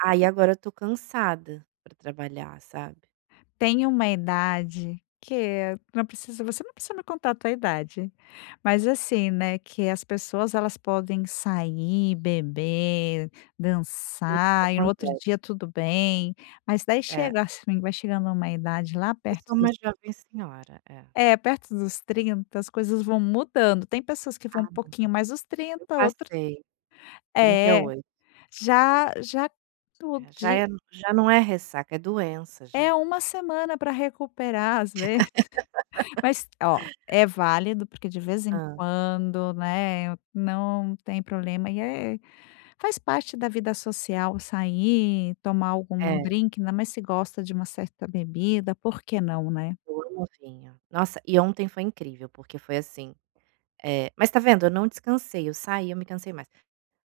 Aí agora eu estou cansada pra trabalhar, sabe. Tem uma idade que não precisa você não precisa me contar a tua idade, mas, assim, né, que as pessoas elas podem sair, beber, É isso que dançar e no outro acontece. dia, tudo bem. Mas daí É. chega assim, vai chegando a uma idade lá Eu perto sou dos uma jovem senhora. É. É, perto dos 30, as coisas vão mudando, tem pessoas que Ah, vão um não. pouquinho mais dos Eu 30 outra passei. trinta e É, oito. já já tu É, já de é já não é ressaca, é doença já. É 1 semana pra recuperar, às vezes. Mas ó, é válido porque de vez em Hã. quando, né, não tem problema e é faz parte da vida social sair, tomar algum É. drinque, ainda mais se gosta de uma certa bebida, por que não, né? Eu amo vinho. Nossa, e ontem foi incrível porque foi, assim, eh mas tá vendo eu não descansei, eu saí, eu me cansei mais.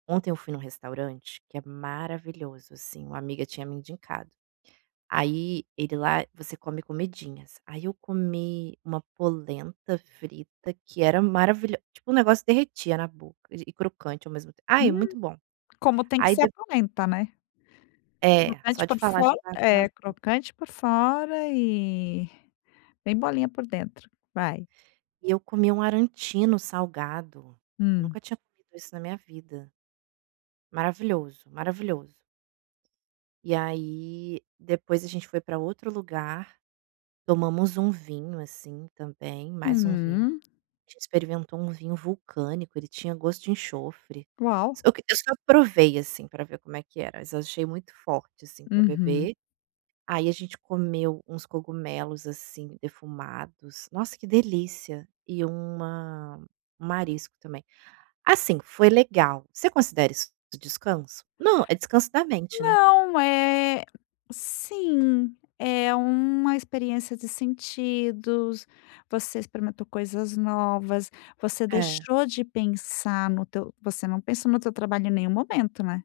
Ontem eu fui num restaurante que é maravilhoso, assim, uma amiga tinha me indicado. Aí ele lá, você come comidinhas, aí eu comi uma polenta frita que era maravilho tipo, o negócio derretia na boca de e crocante ao mesmo tem ai, é Hum, muito bom. como tem que Aí ser a dep polenta, né. É, só Crocante de por falar fo já dá água na é, boca. crocante por fora e bem molinha por dentro. Vai. E eu comi um arancino salgado, eu Hum. nunca tinha comido isso na minha vida. Maravilhoso, maravilhoso. E aí depois a gente foi para outro lugar, tomamos um vinho, assim, também, mais um vinho. Uhum. A gente experimentou um vinho vulcânico, ele tinha gosto de enxofre. Uau. Só que eu só provei, assim, pra ver como é que era, mas eu achei muito forte, assim, para Uhum. beber. Aí a gente comeu uns cogumelos, assim, defumados, nossa, que delícia e uma um marisco também. Assim, foi legal. Você considera isso do descanso? Não, é descanso da mente, né? Não, eh, sim, é uma experiência de sentidos, você experimentou coisas novas, você É. deixou de pensar no teu você não pensou no teu trabalho em nenhum momento, né.